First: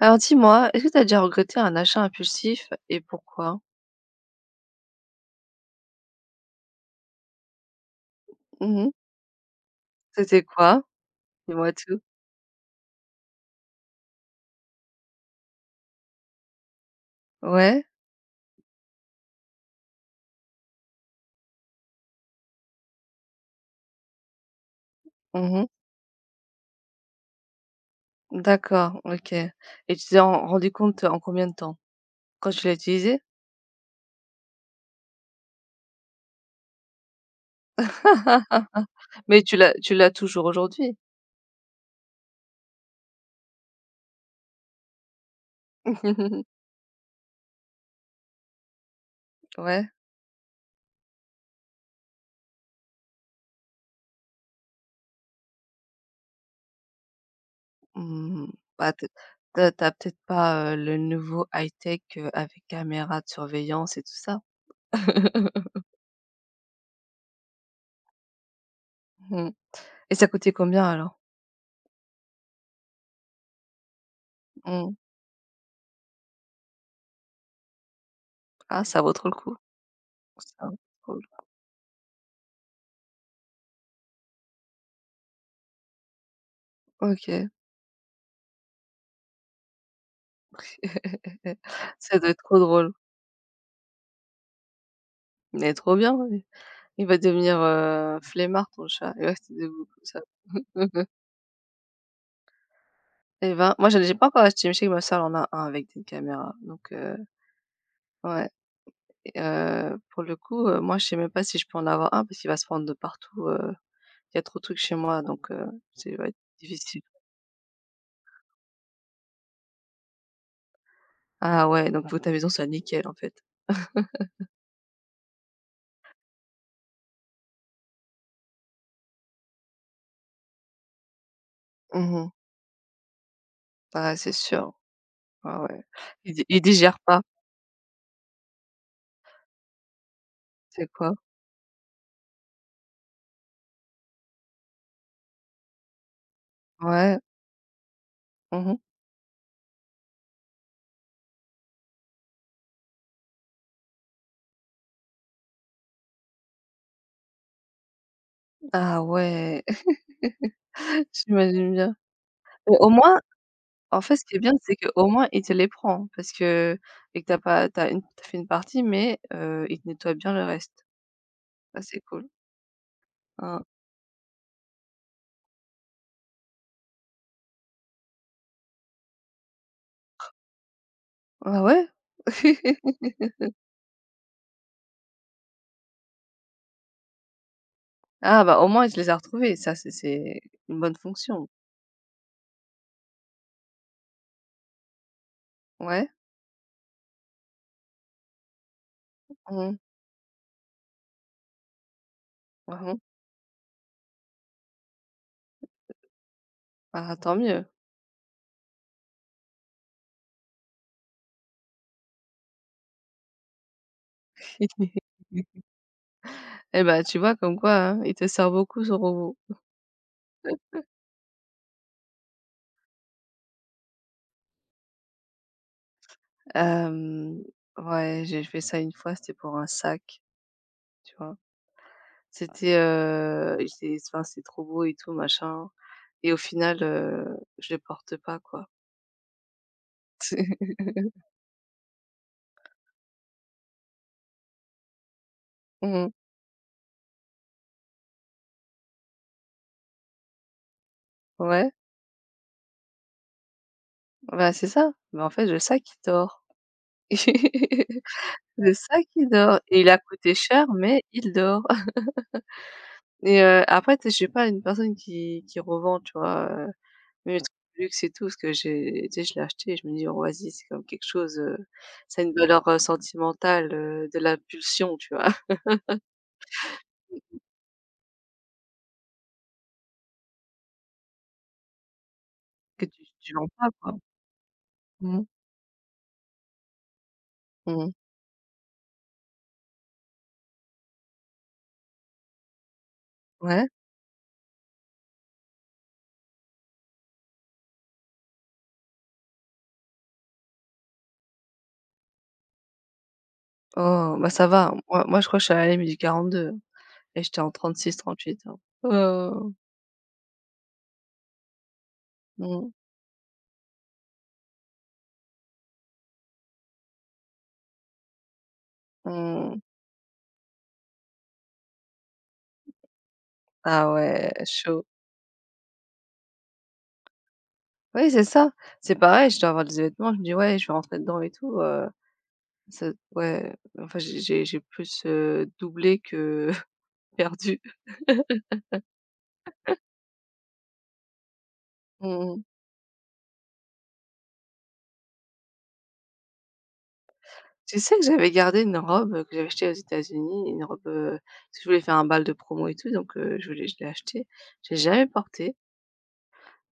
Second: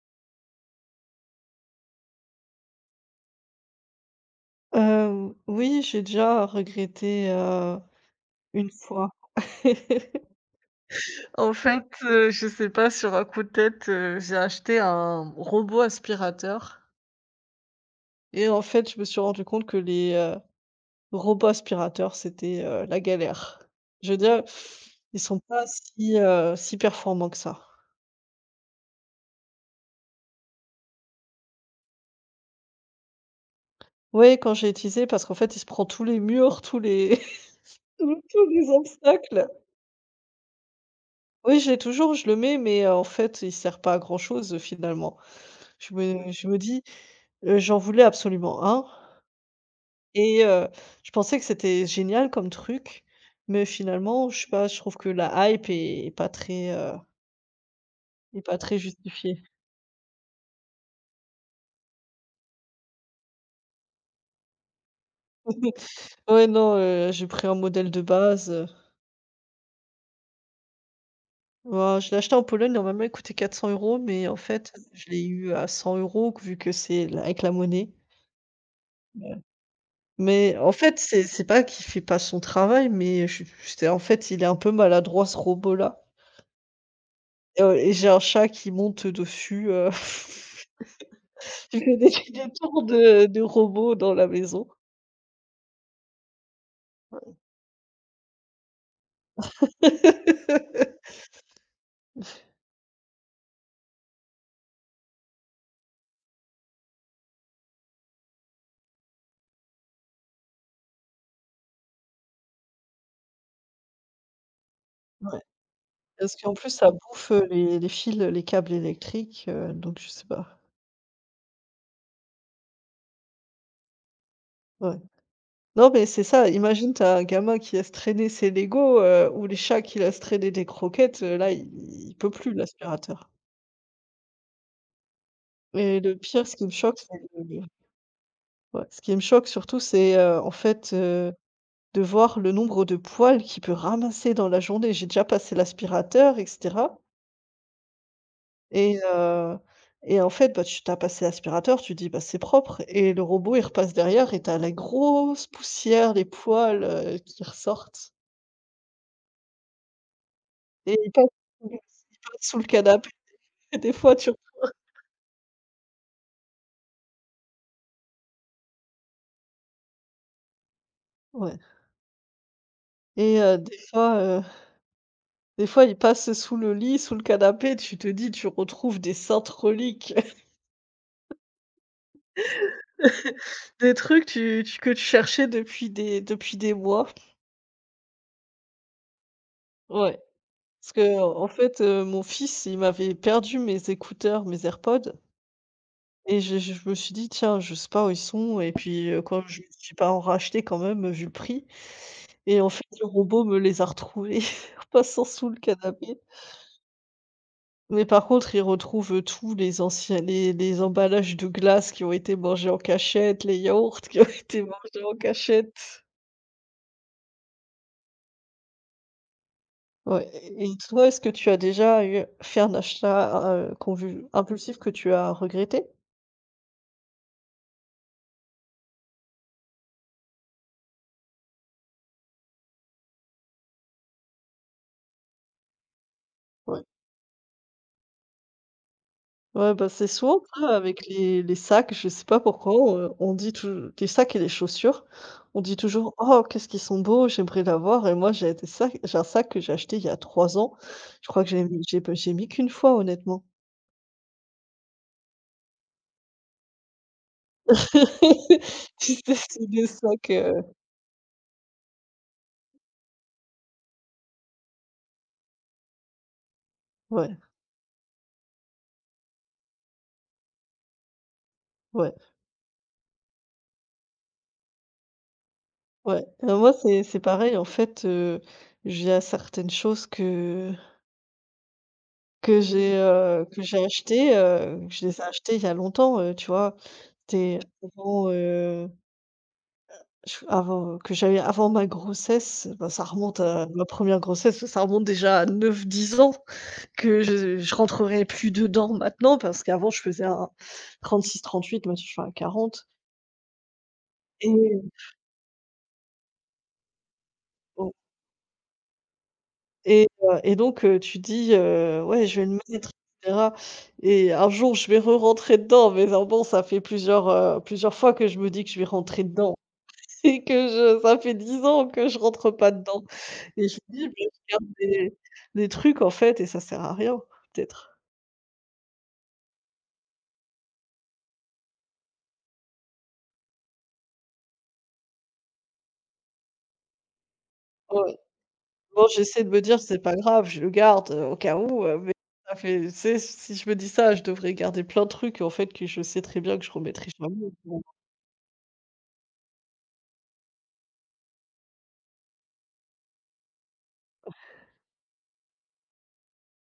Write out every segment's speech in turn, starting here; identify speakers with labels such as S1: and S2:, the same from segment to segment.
S1: Alors dis-moi, est-ce que tu as déjà regretté un achat impulsif et pourquoi?
S2: Oui, j'ai déjà regretté, une
S1: Mmh.
S2: fois.
S1: C'était quoi?
S2: En
S1: Dis-moi
S2: fait,
S1: tout.
S2: je sais pas, sur un coup de tête, j'ai acheté un robot aspirateur
S1: Ouais?
S2: et en fait, je me suis rendu compte que les robots aspirateurs, c'était la galère. Je veux dire, ils sont pas
S1: Mmh.
S2: si performants que ça.
S1: D'accord, OK, et tu t'es rendu compte en combien de temps? Quand tu l'as utilisé?
S2: Oui, quand j'ai utilisé parce qu'en fait, il se prend tous les murs, tous les tous les
S1: Mais
S2: obstacles.
S1: tu l'as toujours aujourd'hui?
S2: Oui, je l'ai toujours, je le mets, mais, en fait, il sert pas à grand chose, finalement. Je me dis, j'en voulais absolument un
S1: Ouais?
S2: et je pensais que c'était génial comme truc, mais finalement, je sais pas, je trouve que la hype est pas est
S1: Mmh,
S2: pas très
S1: bah, tu
S2: justifiée.
S1: peut-être pas, le nouveau high-tech, avec caméra de surveillance et tout ça?
S2: Ouais, non, j'ai pris un modèle de base,
S1: Mmh et ça coûtait combien alors?
S2: ouah, je l'ai acheté en Pologne, normalement, il coûtait 400 euros, mais en fait,
S1: Mmh.
S2: je l'ai eu à 100 € vu que c'est la avec la monnaie.
S1: Ah, ça vaut trop le
S2: Ouais.
S1: coup.
S2: Mais
S1: Ça
S2: en
S1: vaut
S2: fait,
S1: trop le
S2: c'est
S1: coup.
S2: pas qu'il fait pas son travail, mais je c'était en fait, il est un peu maladroit, ce robot-là.
S1: OK.
S2: Et j'ai un chat qui monte dessus, j'ai fait des
S1: Ça doit être
S2: des
S1: trop
S2: tours
S1: drôle.
S2: de robot dans la maison.
S1: Mais trop bien, ouais. Il va devenir, flemmard ton chat, il va rester debout comme ça. Et ben, moi j'ai pas encore acheté, mais je sais que ma soeur en a un avec des caméras, donc ouais. Et pour le coup, moi je sais même pas si je peux en avoir un parce qu'il va se prendre de partout, il y a trop de trucs chez moi,
S2: Ouais,
S1: donc c'est va
S2: parce
S1: être
S2: qu'en plus ça
S1: difficile.
S2: bouffe, les fils, les câbles électriques, donc je sais pas.
S1: Ah ouais, donc pour ta maison c'est nickel en fait.
S2: Ouais. Non mais c'est ça, imagine tu as un gamin qui laisse traîner ses Legos, ou les chats qui laissent traîner des croquettes, là il peut
S1: Mhm.
S2: plus l'aspirateur.
S1: Ah c'est sûr. Ah ouais.
S2: Et le
S1: Il di
S2: pire, ce
S1: il
S2: qui me choque,
S1: digère
S2: c'est
S1: pas,
S2: le ouais, ce qui me choque surtout, c'est, heu, en
S1: c'est
S2: fait,
S1: quoi?
S2: heu de voir le nombre de poils qu'il peut ramasser dans la journée. J'ai déjà passé l'aspirateur et cetera
S1: Ouais. Mmh.
S2: et heu et en fait, bah, tu t'as passé l'aspirateur, tu dis: «Bah, c'est propre» et le robot, il repasse derrière et t'as la grosse poussière, les poils qui ressortent
S1: Ah ouais,
S2: et il passe ils
S1: j'imagine bien.
S2: passent sous le
S1: Mais au
S2: canapé
S1: moins,
S2: des
S1: en
S2: fois,
S1: fait, ce
S2: tu
S1: qui est bien, c'est qu'au moins il te les prend parce que et que t'as pas t'as, as une tu fait une partie, mais il te nettoie bien le reste.
S2: ouais
S1: Ça, c'est cool.
S2: et heu,
S1: Hein.
S2: des fois, heu, des fois, il passe sous le lit, sous le canapé, tu te dis: «Tu retrouves des saintes reliques»,
S1: Ah ouais?
S2: des trucs tu tu que tu cherchais depuis des mois.
S1: Ah bah, au moins il te les a retrouvés, ça c'est
S2: Ouais.
S1: c'est une
S2: Parce
S1: bonne
S2: que en
S1: fonction.
S2: fait, mon fils, il m'avait perdu mes écouteurs, mes AirPods
S1: Ouais.
S2: et je me suis dit: «Tiens, je sais pas où ils sont» et puis, comme je me
S1: Mmh.
S2: suis pas en racheter quand même, vu le prix et en
S1: Bah,
S2: fait,
S1: bon.
S2: le robot me les a retrouvés en passant sous le canapé.
S1: Ah, tant mieux.
S2: Mais par contre, il retrouve, tous les anciens les emballages de glace qui ont été mangés en cachette, les yaourts qui ont été mangés en cachette.
S1: Eh ben, tu vois comme quoi, hein, il te sert beaucoup ce robot.
S2: Ouais et toi, est-ce que tu as déjà eu fait un achat, convu impulsif que tu as regretté?
S1: Hem, ouais, j'ai fait ça une fois, c'était pour un sac, tu vois? C'était, j'étais, enfin, c'était trop beau et tout machin, et au final,
S2: Ouais.
S1: je les porte pas, quoi.
S2: Ouais, bah, c'est souvent ça avec les sacs, je sais pas pourquoi, on dit tou les sacs et les chaussures, on dit
S1: Mmh.
S2: toujours: «Oh, qu'est-ce qu'ils sont beaux, j'aimerais l'avoir» et moi j'ai des sacs j'ai un sac que j'ai acheté il y a 3 ans, je crois que j'ai
S1: Ouais,
S2: mis j'ai pas j'ai mis qu'une fois honnêtement.
S1: bah, c'est ça. Mais en fait, le sac, il dort. Le sac,
S2: Tu
S1: il
S2: sais,
S1: dort
S2: c'est
S1: et
S2: des
S1: il a
S2: sacs,
S1: coûté
S2: heu
S1: cher, mais il dort et après, tu sais, je suis pas une personne qui revend, tu vois, mais
S2: Ouais,
S1: mes trucs de luxe et tout, ce que j'ai, tu sais, je l'ai acheté et je me dis: «Oh vas-y, c'est comme quelque chose,
S2: ouais,
S1: ça a une valeur, sentimentale, de la pulsion», tu vois?
S2: ouais. Moi c'est pareil en fait, j'ai certaines choses que
S1: Que
S2: j'ai,
S1: tu vends
S2: que
S1: pas,
S2: j'ai
S1: quoi.
S2: achetées, je
S1: Mmh
S2: les ai
S1: mh.
S2: achetées il y a longtemps, tu vois? C'était
S1: Mmh.
S2: avant, je avant, que j'avais avant ma grossesse, ben ça remonte à
S1: Ouais.
S2: ma première grossesse, ça remonte déjà à 9-10 ans que je rentrerai plus dedans maintenant parce qu'avant je faisais un 36-38, maintenant je fais un 40
S1: Oh, bah, ça va.
S2: et
S1: Moi, je crois que je suis à la limite du 42. Et j'étais en
S2: bon
S1: 36-38 ans. Oh!
S2: et donc tu dis, «Ouais, je vais le
S1: Mmh,
S2: mettre et cetera et un jour je vais re-rentrer dedans», mais alors bon, ça fait plusieurs fois que je me dis que je vais rentrer dedans.
S1: mmh.
S2: C'est que je ça fait 10 ans que je rentre pas dedans et je
S1: Ah
S2: me dis: «Beh,
S1: ouais,
S2: je garde
S1: chaud.
S2: des trucs, en fait et ça sert à rien, peut-être».
S1: Oui, c'est ça. C'est pareil, je dois avoir des vêtements, je me dis: «Ouais, je vais rentrer dedans et tout», ça ouais, enfin, j'ai plus, doublé que perdu.
S2: Ouais. Bon, j'essaie de me dire: «C'est pas grave, je le garde, au cas où», mais
S1: Mmh
S2: ça fait tu sais, si je me dis ça, je devrais garder plein de trucs, en fait, que je sais très bien que je remettrai jamais.
S1: Tu
S2: Bon,
S1: sais que j'avais gardé une robe que j'avais achetée aux États-Unis, une robe, parce que je voulais faire un bal de promo et tout, donc je l'ai achetée. Je l'ai jamais portée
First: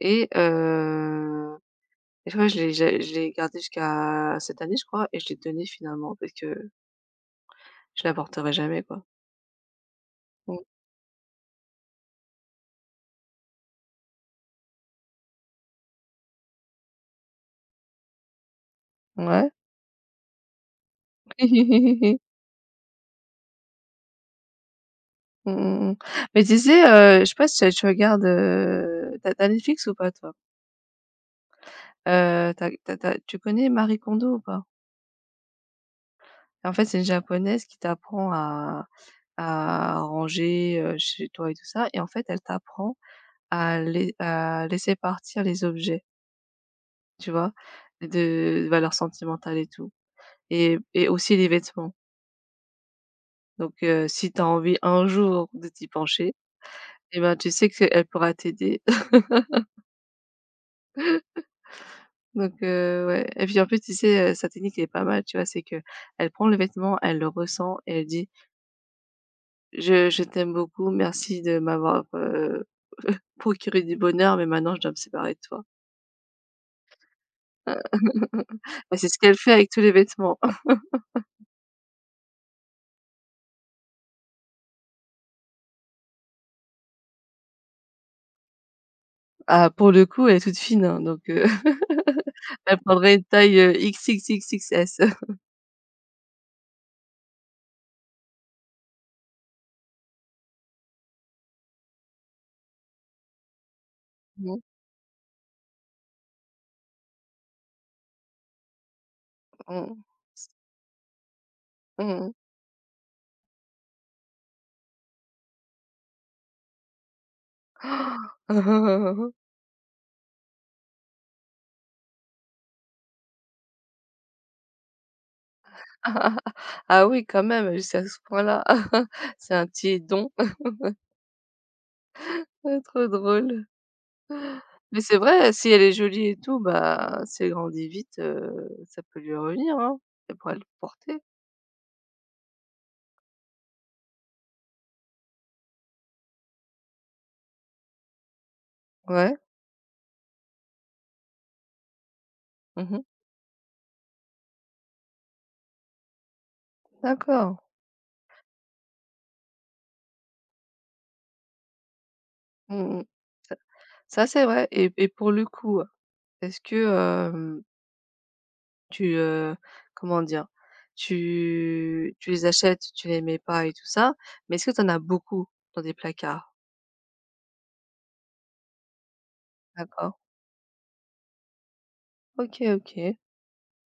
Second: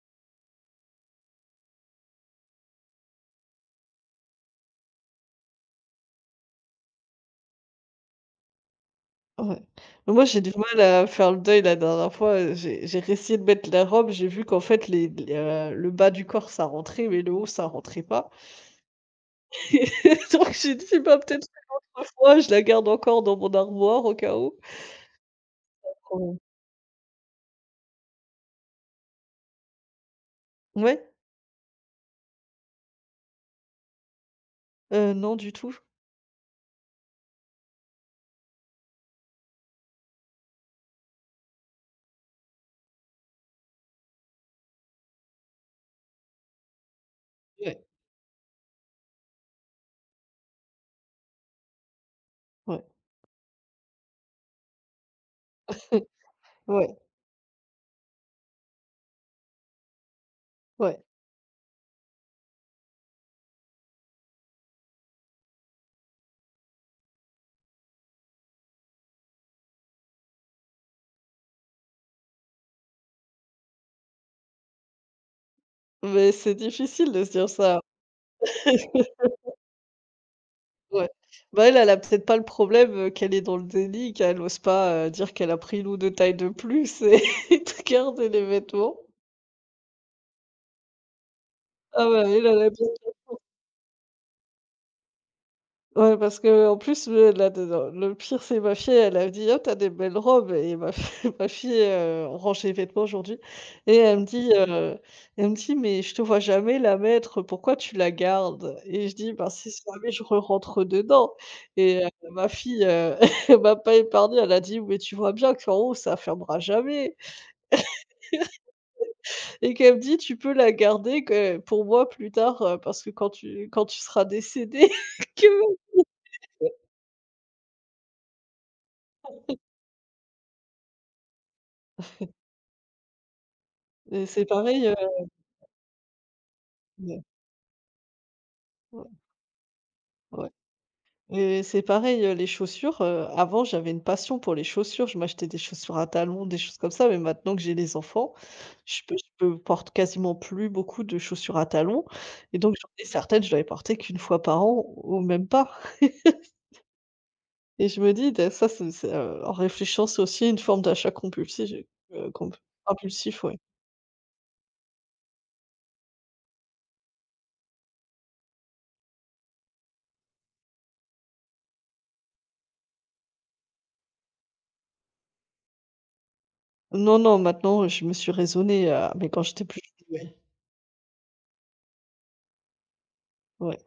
S1: et heu Et tu vois, je l'ai gardé jusqu'à cette année, je crois, et je l'ai donné finalement parce que je l'apporterai jamais, quoi.
S2: ouais. Mais moi, j'ai du
S1: Mmh,
S2: mal à faire le deuil. La dernière fois, j'ai réessayé de mettre la robe, j'ai vu qu'en fait, le bas du corps, ça rentrait, mais le haut, ça rentrait pas.
S1: ouais.
S2: Et donc j'ai dit: «Bah, peut-être parfois, je la garde encore dans mon armoire au cas où.
S1: Mmh mh, mmh.
S2: Trop».
S1: Mais tu sais, je sais pas si tu regardes, tu as Netflix ou pas toi?
S2: Ouais,
S1: Tu as tu connais Marie Kondo ou pas?
S2: non du tout.
S1: En fait, c'est une japonaise qui t'apprend à ranger, chez toi et tout ça, et en fait, elle t'apprend à laisser partir les objets, tu vois?
S2: Ouais.
S1: De valeur sentimentale et tout, et aussi les vêtements.
S2: Ouais.
S1: Donc si tu as envie un jour de t'y pencher,
S2: Ouais,
S1: eh ben, tu sais qu'elle pourra t'aider.
S2: ouais.
S1: Donc ouais, et puis en plus, tu sais, sa technique elle est pas mal, tu vois? C'est que elle prend le vêtement, elle le ressent et elle dit: «Je t'aime beaucoup, merci de m'avoir, procuré du bonheur, mais maintenant je dois me séparer de toi».
S2: Mais c'est difficile de se dire ça.
S1: Bah, c'est ce qu'elle fait avec tous les vêtements.
S2: Ouais. Bah, elle, elle a peut-être pas le problème, qu'elle est dans le déni, qu'elle ose pas, dire qu'elle a pris 1 ou 2 tailles de plus et et de garder les vêtements.
S1: Ah, pour le coup, elle est toute fine, hein, donc
S2: Ah bah elle, elle a
S1: elle
S2: bien
S1: prendrait une taille, XXXXS.
S2: ouais, parce que en plus, le la de le pire, c'est ma fille, elle a dit: «Oh, t'as des belles robes» et ma fi ma fille, on range les vêtements aujourd'hui et elle me dit,
S1: Mmh.
S2: mmh, elle me dit: «Mais je te vois jamais la mettre, pourquoi tu la gardes?» et je dis: «Bah, si
S1: Mmh.
S2: jamais je rentre dedans» et
S1: Mmh.
S2: ma fille, elle m'a pas épargnée, elle a dit: «Mais tu vois bien qu'en haut, ça fermera jamais» et qu'elle me dit: «Tu peux la garder que pour moi plus tard, parce que quand tu seras décédée que»
S1: Ah oui, quand même, jusqu'à ce point-là. C'est un petit don. Ah, trop drôle.
S2: et c'est pareil,
S1: Mais c'est vrai, si elle est jolie et tout, bah, si elle grandit vite, ça
S2: ouais,
S1: peut lui revenir, hein. Elle
S2: ouais.
S1: pourrait le porter.
S2: Et c'est pareil, les chaussures, avant j'avais une passion pour les chaussures, je m'achetais des chaussures à talons, des choses comme ça, mais maintenant que j'ai les enfants, je peux je
S1: Ouais.
S2: peux porte quasiment plus beaucoup de chaussures à talons et donc j'en
S1: Mmh.
S2: ai certaines, je dois les porter qu'une fois par an ou même pas
S1: D'accord.
S2: et je me dis ben, ça c'est en réfléchissant, c'est aussi une forme d'achat compulsif, comp
S1: Mmh
S2: impulsif,
S1: Ça
S2: ouais.
S1: ça, c'est vrai, et pour le coup, est-ce que, hem, tu, heu, comment dire? Tu les achètes, tu les mets pas et tout ça, mais est-ce que tu en as beaucoup dans des placards?
S2: Non, non, maintenant, je me suis raisonnée, mais quand j'étais plus
S1: D'accord.
S2: jeune, ouais,
S1: OK, OK.
S2: ouais.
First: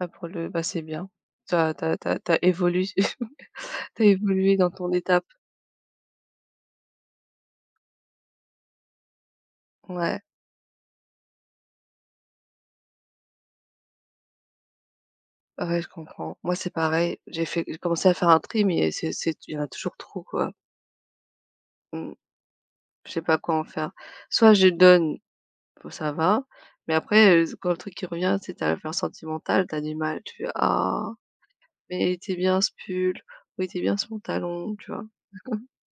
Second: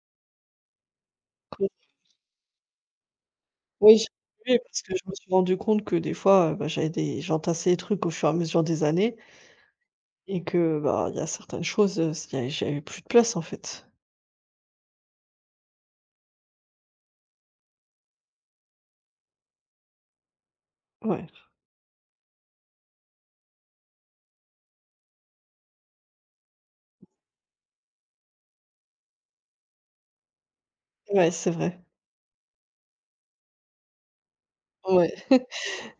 S1: Ah pour le bah, c'est bien. T'as évolué
S2: Oui,
S1: t'as
S2: j'ai
S1: évolué
S2: vu
S1: dans
S2: parce
S1: ton
S2: que je me
S1: étape.
S2: suis rendu compte que des fois, bah, j'avais des j'entassais les trucs au fur et à mesure des années
S1: Ouais,
S2: et que, bah, il y a certaines choses, s il y a j'avais plus de place, en fait.
S1: ouais, je comprends. Moi, c'est pareil, j'ai commencé à faire un tri, mais c'est il y en a toujours trop, quoi.
S2: Ouais,
S1: Mmh, je sais pas quoi en faire. Soit je donne, bon ça va, mais après, quand le truc, il revient, c'est sais, tu as l'affaire sentimentale, tu du mal. Tu fais: «Ah,
S2: ouais, c'est vrai.
S1: mais il était bien ce pull, ou il était bien ce pantalon», tu vois?
S2: Ouais.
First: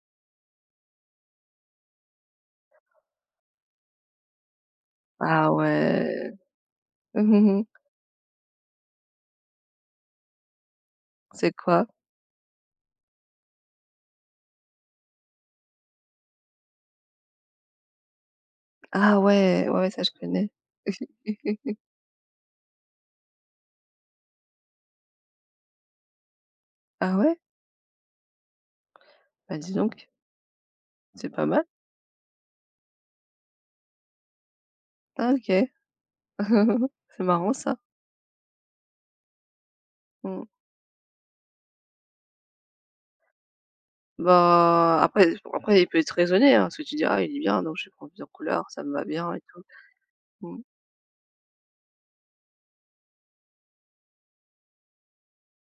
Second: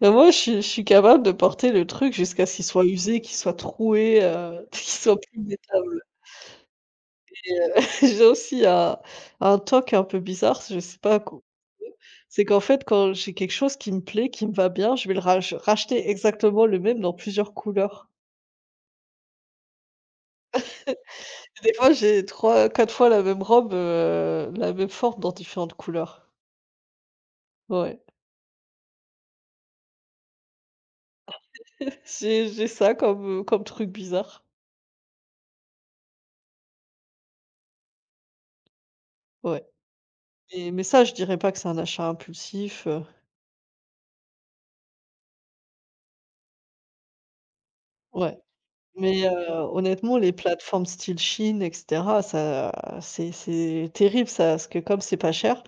S2: Bah, moi, je suis capable de porter le truc jusqu'à ce qu'il soit usé, qu'il soit troué, qu'il soit plus
S1: Ah
S2: mettable
S1: ouais.
S2: et j'ai aussi un toc un peu bizarre, je sais pas co
S1: C'est quoi?
S2: c'est qu'en fait, quand j'ai quelque chose qui me plaît, qui me va bien, je vais le rach racheter exactement le même dans plusieurs couleurs.
S1: Ah ouais, ouais, ouais, ça je connais.
S2: Des fois, j'ai trois, quatre fois la même robe, la même forme dans différentes couleurs.
S1: Ah ouais?
S2: Ouais.
S1: Bah, dis donc, c'est pas mal.
S2: J'ai ça comme, comme truc bizarre.
S1: Ah OK. C'est marrant ça.
S2: Ouais.
S1: Mmh.
S2: Et mais ça, je dirais pas que c'est un achat impulsif,
S1: Bah, après bon, après il peut être raisonné, hein, parce que tu dis: «Ah il est bien, donc je vais prendre plusieurs
S2: ouais.
S1: couleurs, ça me va
S2: Mais,
S1: bien et tout».
S2: honnêtement, les
S1: Mmh.
S2: plateformes style Shein et cetera, ça c'est terrible ça, parce que comme c'est pas cher,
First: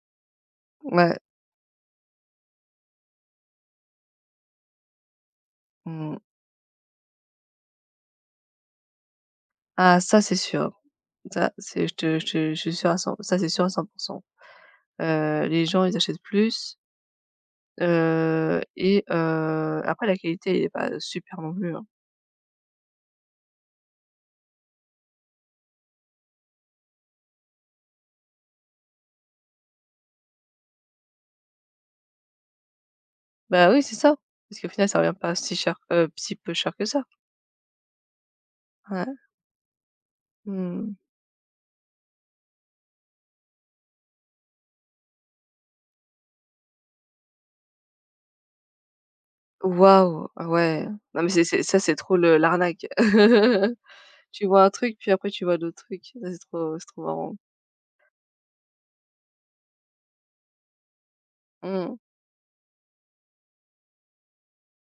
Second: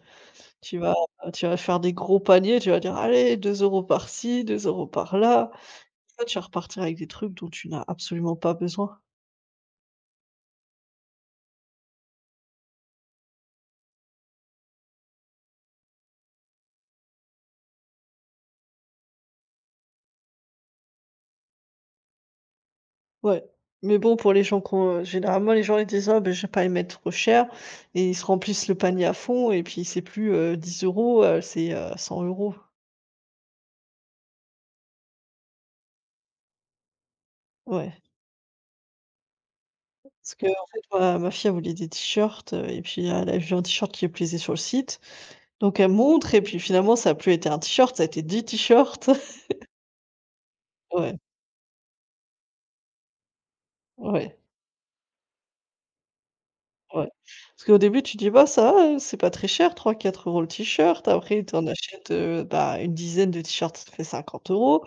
S2: tu vas
S1: Ouais,
S2: tu vas faire des gros paniers, tu vas dire: «Allez, 2 € par-ci, 2 € par-là».
S1: mmh.
S2: En fait, tu vas repartir avec des trucs dont tu n'as absolument pas besoin.
S1: Ah ça c'est sûr. Ça c'est je suis sûr à 100, ça c'est sûr à 100. Les gens ils achètent plus, et après la qualité elle est pas super non plus, hein.
S2: Ouais, mais bon, pour les gens qui ont, généralement, les gens, ils disent: «Ah, ben je vais pas les mettre trop cher» et ils se remplissent le panier à fond et puis c'est plus, 10 €, c'est 100 €.
S1: Bah oui, c'est ça, parce qu'au final ça revient pas si cher, si peu cher que ça.
S2: Ouais.
S1: Ouais.
S2: Parce qu'en fait,
S1: Mmh.
S2: ma fille, elle voulait des t-shirts, et puis elle a vu un t-shirt qui lui plaisait sur le site, donc elle montre et puis finalement, ça a plus été un t-shirt, ça a été 10 t-shirts.
S1: Waouh! Ah ouais.
S2: Ouais,
S1: Non mais c'est ça, c'est trop le l'arnaque.
S2: ouais,
S1: Tu vois un truc, puis après tu vois d'autres trucs. Ça, c'est trop
S2: ouais.
S1: marrant.
S2: Parce qu'au début, tu dis: «Bah, ça va, c'est pas très cher, 3-4 € le t-shirt». Après, tu en
S1: Mmh.
S2: achètes, bah, une dizaine de t-shirts, ça fait 50 €.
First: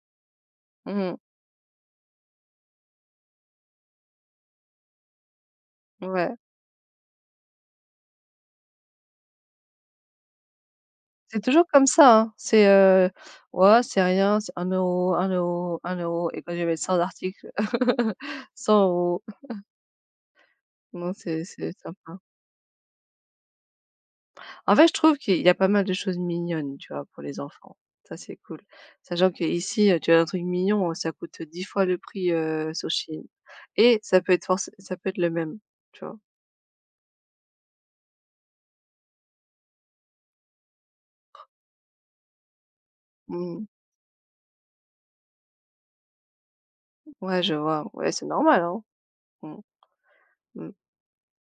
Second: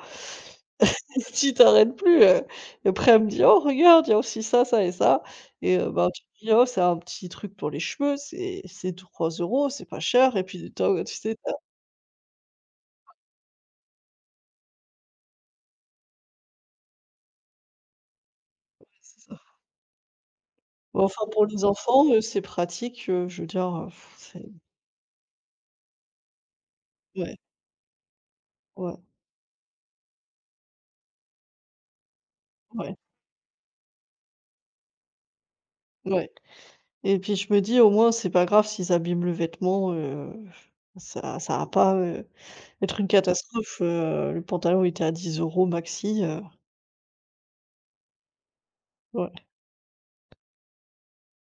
S1: Mmh.
S2: Tu t'arrêtes plus, heu, et après elle me dit: «Oh regarde, il y a aussi ça, ça et ça» et bah, tu
S1: Ouais.
S2: te dis: «Oh, c'est un petit truc pour les cheveux, c'est 3 euros, c'est pas cher» et puis tu as tu sais,
S1: C'est
S2: tu
S1: toujours comme ça, hein. C'est, «Ouais, c'est rien, c'est un euro, un euro, un euro, et quand je vais 100 articles, 100
S2: c'est
S1: euros».
S2: ça. Bah,
S1: Non,
S2: enfin
S1: c'est
S2: pour les
S1: c'est
S2: enfants,
S1: sympa.
S2: c'est pratique, je veux dire, c'est
S1: En fait, je trouve qu'il y a pas mal de choses mignonnes, tu vois, pour
S2: ouais,
S1: les enfants. Ça, c'est cool.
S2: ouais,
S1: Sachant qu'ici, tu as un truc mignon, ça coûte 10 fois le prix, sur
S2: ouais,
S1: Chine, et ça peut être le même, tu vois?
S2: ouais et puis je me dis: «Au moins c'est pas grave s'ils abîment le vêtement, ça ça va pas, être une
S1: Mmh.
S2: catastrophe, le pantalon était à 10 € maxi»,
S1: Ouais, je vois. Ouais, c'est normal, hein.
S2: ouais.
S1: Mmh. Mmh.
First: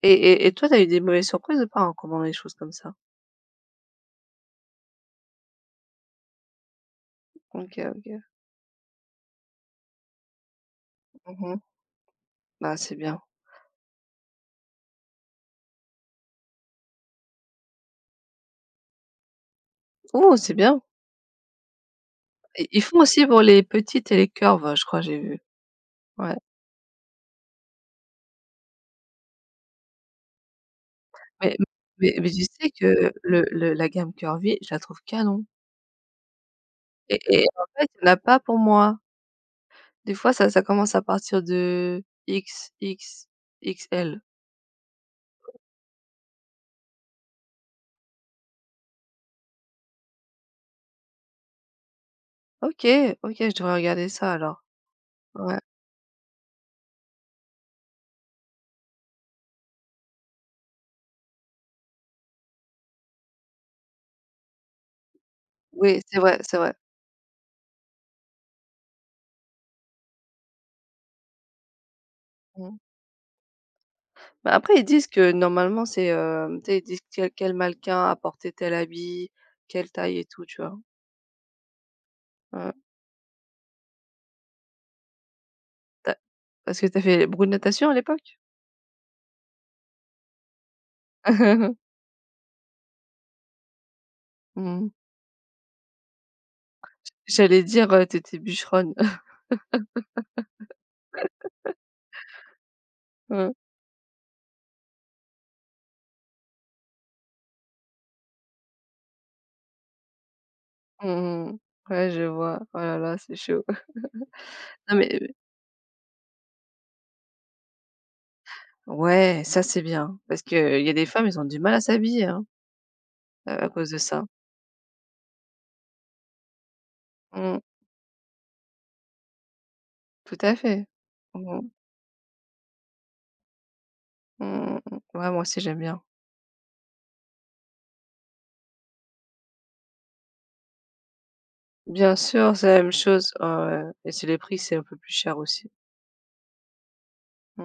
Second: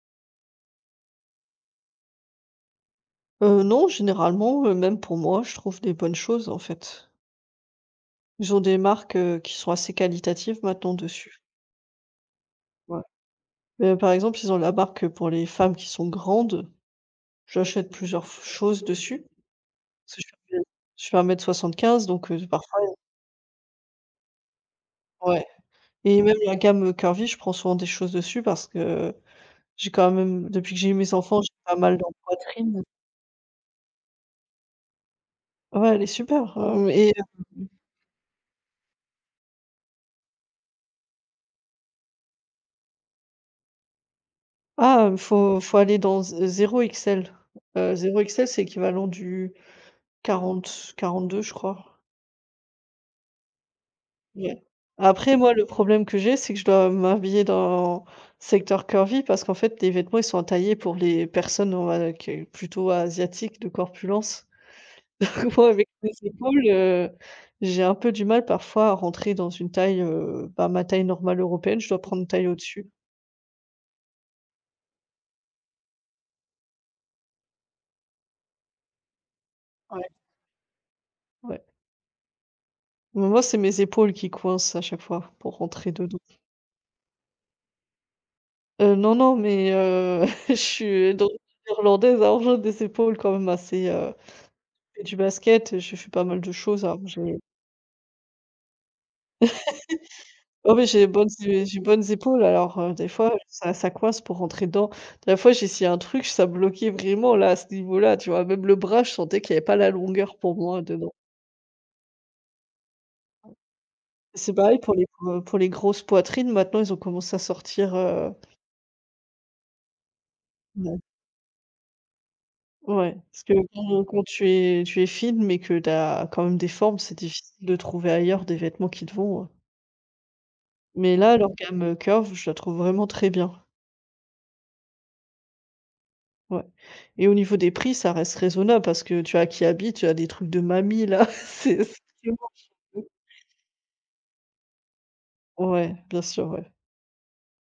S1: Et toi, t'as eu des mauvaises surprises ou pas en commandant des choses comme ça?
S2: Non, généralement, même pour moi, je trouve des bonnes choses, en fait.
S1: OK, OK.
S2: Ils ont des marques, qui sont assez qualitatives maintenant dessus.
S1: Mmh Bah, c'est
S2: Ouais.
S1: bien.
S2: Par exemple, ils ont la marque, pour les femmes qui sont grandes. J'achète plusieurs f choses dessus. Parce que je
S1: Oh, c'est
S2: fais
S1: bien.
S2: je fais 1 m 75 donc
S1: Ils
S2: parfois
S1: ils font aussi pour les petites et les curves, je crois, j'ai vu.
S2: ouais et
S1: Ouais.
S2: même la gamme, curvy, je prends souvent des choses dessus parce que j'ai quand même depuis que j'ai eu mes enfants, j'ai
S1: Mais
S2: pas mal dans
S1: mais tu sais
S2: poitrine.
S1: que le la gamme curvy, je la trouve canon,
S2: Ouais, elle est super, hem et
S1: et en
S2: hem
S1: fait, il n'y en a pas pour moi. Des fois, ça commence à partir de XXXL.
S2: ah, faut aller dans z 0 XL. 0 XL, c'est équivalent du 40-42 je crois.
S1: OK, OK, je devrais regarder ça
S2: Ouais.
S1: alors.
S2: Après, moi,
S1: Ouais.
S2: le problème que j'ai, c'est que je dois m'habiller dans secteur curvy parce qu'en fait, les vêtements, ils sont taillés pour les personnes, on va que plutôt asiatiques, de corpulence. Moi, avec
S1: Oui,
S2: mes
S1: c'est vrai, c'est
S2: épaules,
S1: vrai.
S2: j'ai un peu du mal parfois à rentrer dans une taille, bah, ma taille normale européenne, je dois prendre une taille
S1: Mmh.
S2: au-dessus.
S1: Bah, après, ils disent que normalement, c'est, tu sais, ils disent quel mannequin a porté tel habit, quelle
S2: Ouais,
S1: taille et tout, tu vois?
S2: ouais.
S1: Heu,
S2: Mais moi, c'est mes épaules qui coincent à chaque fois pour rentrer
S1: tu
S2: dedans.
S1: parce que t'as fait brune natation à l'époque?
S2: Non, non, je suis d'origine irlandaise, alors j'ai des épaules quand même assez,
S1: Mmh.
S2: fais du basket, je fais pas mal de choses, alors j'ai
S1: J'allais dire, tu bûcheronne.
S2: oh oui, j'ai les bonnes é j'ai bonnes épaules, alors, des fois,
S1: Mmh.
S2: ça coince pour rentrer dedans. La fois, j'ai essayé un truc, ça bloquait vraiment là, à ce niveau-là, tu vois? Même le bras, je sentais qu'il y avait pas la longueur pour moi dedans.
S1: Mmh. Ouais, je vois. Oh là là, c'est chaud.
S2: C'est pareil
S1: Non mais
S2: pour les grosses poitrines, maintenant, ils ont commencé à sortir,
S1: ouais, ça, c'est bien parce que il y a
S2: ouais,
S1: des femmes, ils ont du mal à s'habiller, hein,
S2: ouais, parce que
S1: à cause de
S2: quand quand
S1: ça.
S2: tu es tu es fine, mais que tu as quand même des formes, c'est
S1: Mmh.
S2: difficile de trouver ailleurs des vêtements qui te vont,
S1: Tout à fait.
S2: mais là, leur
S1: Mmh.
S2: gamme, Curve, je la trouve vraiment très bien.
S1: Mmh mmh. Ouais, moi aussi, j'aime bien.
S2: Ouais et au niveau des prix, ça reste raisonnable parce que tu as Kiabi, tu as des trucs de mamie là, c'est
S1: Bien
S2: vraiment
S1: sûr, c'est la même chose. Ouais, ouais, et c'est les prix, c'est un peu plus cher aussi.
S2: ouais, bien sûr, ouais.
S1: Mmh.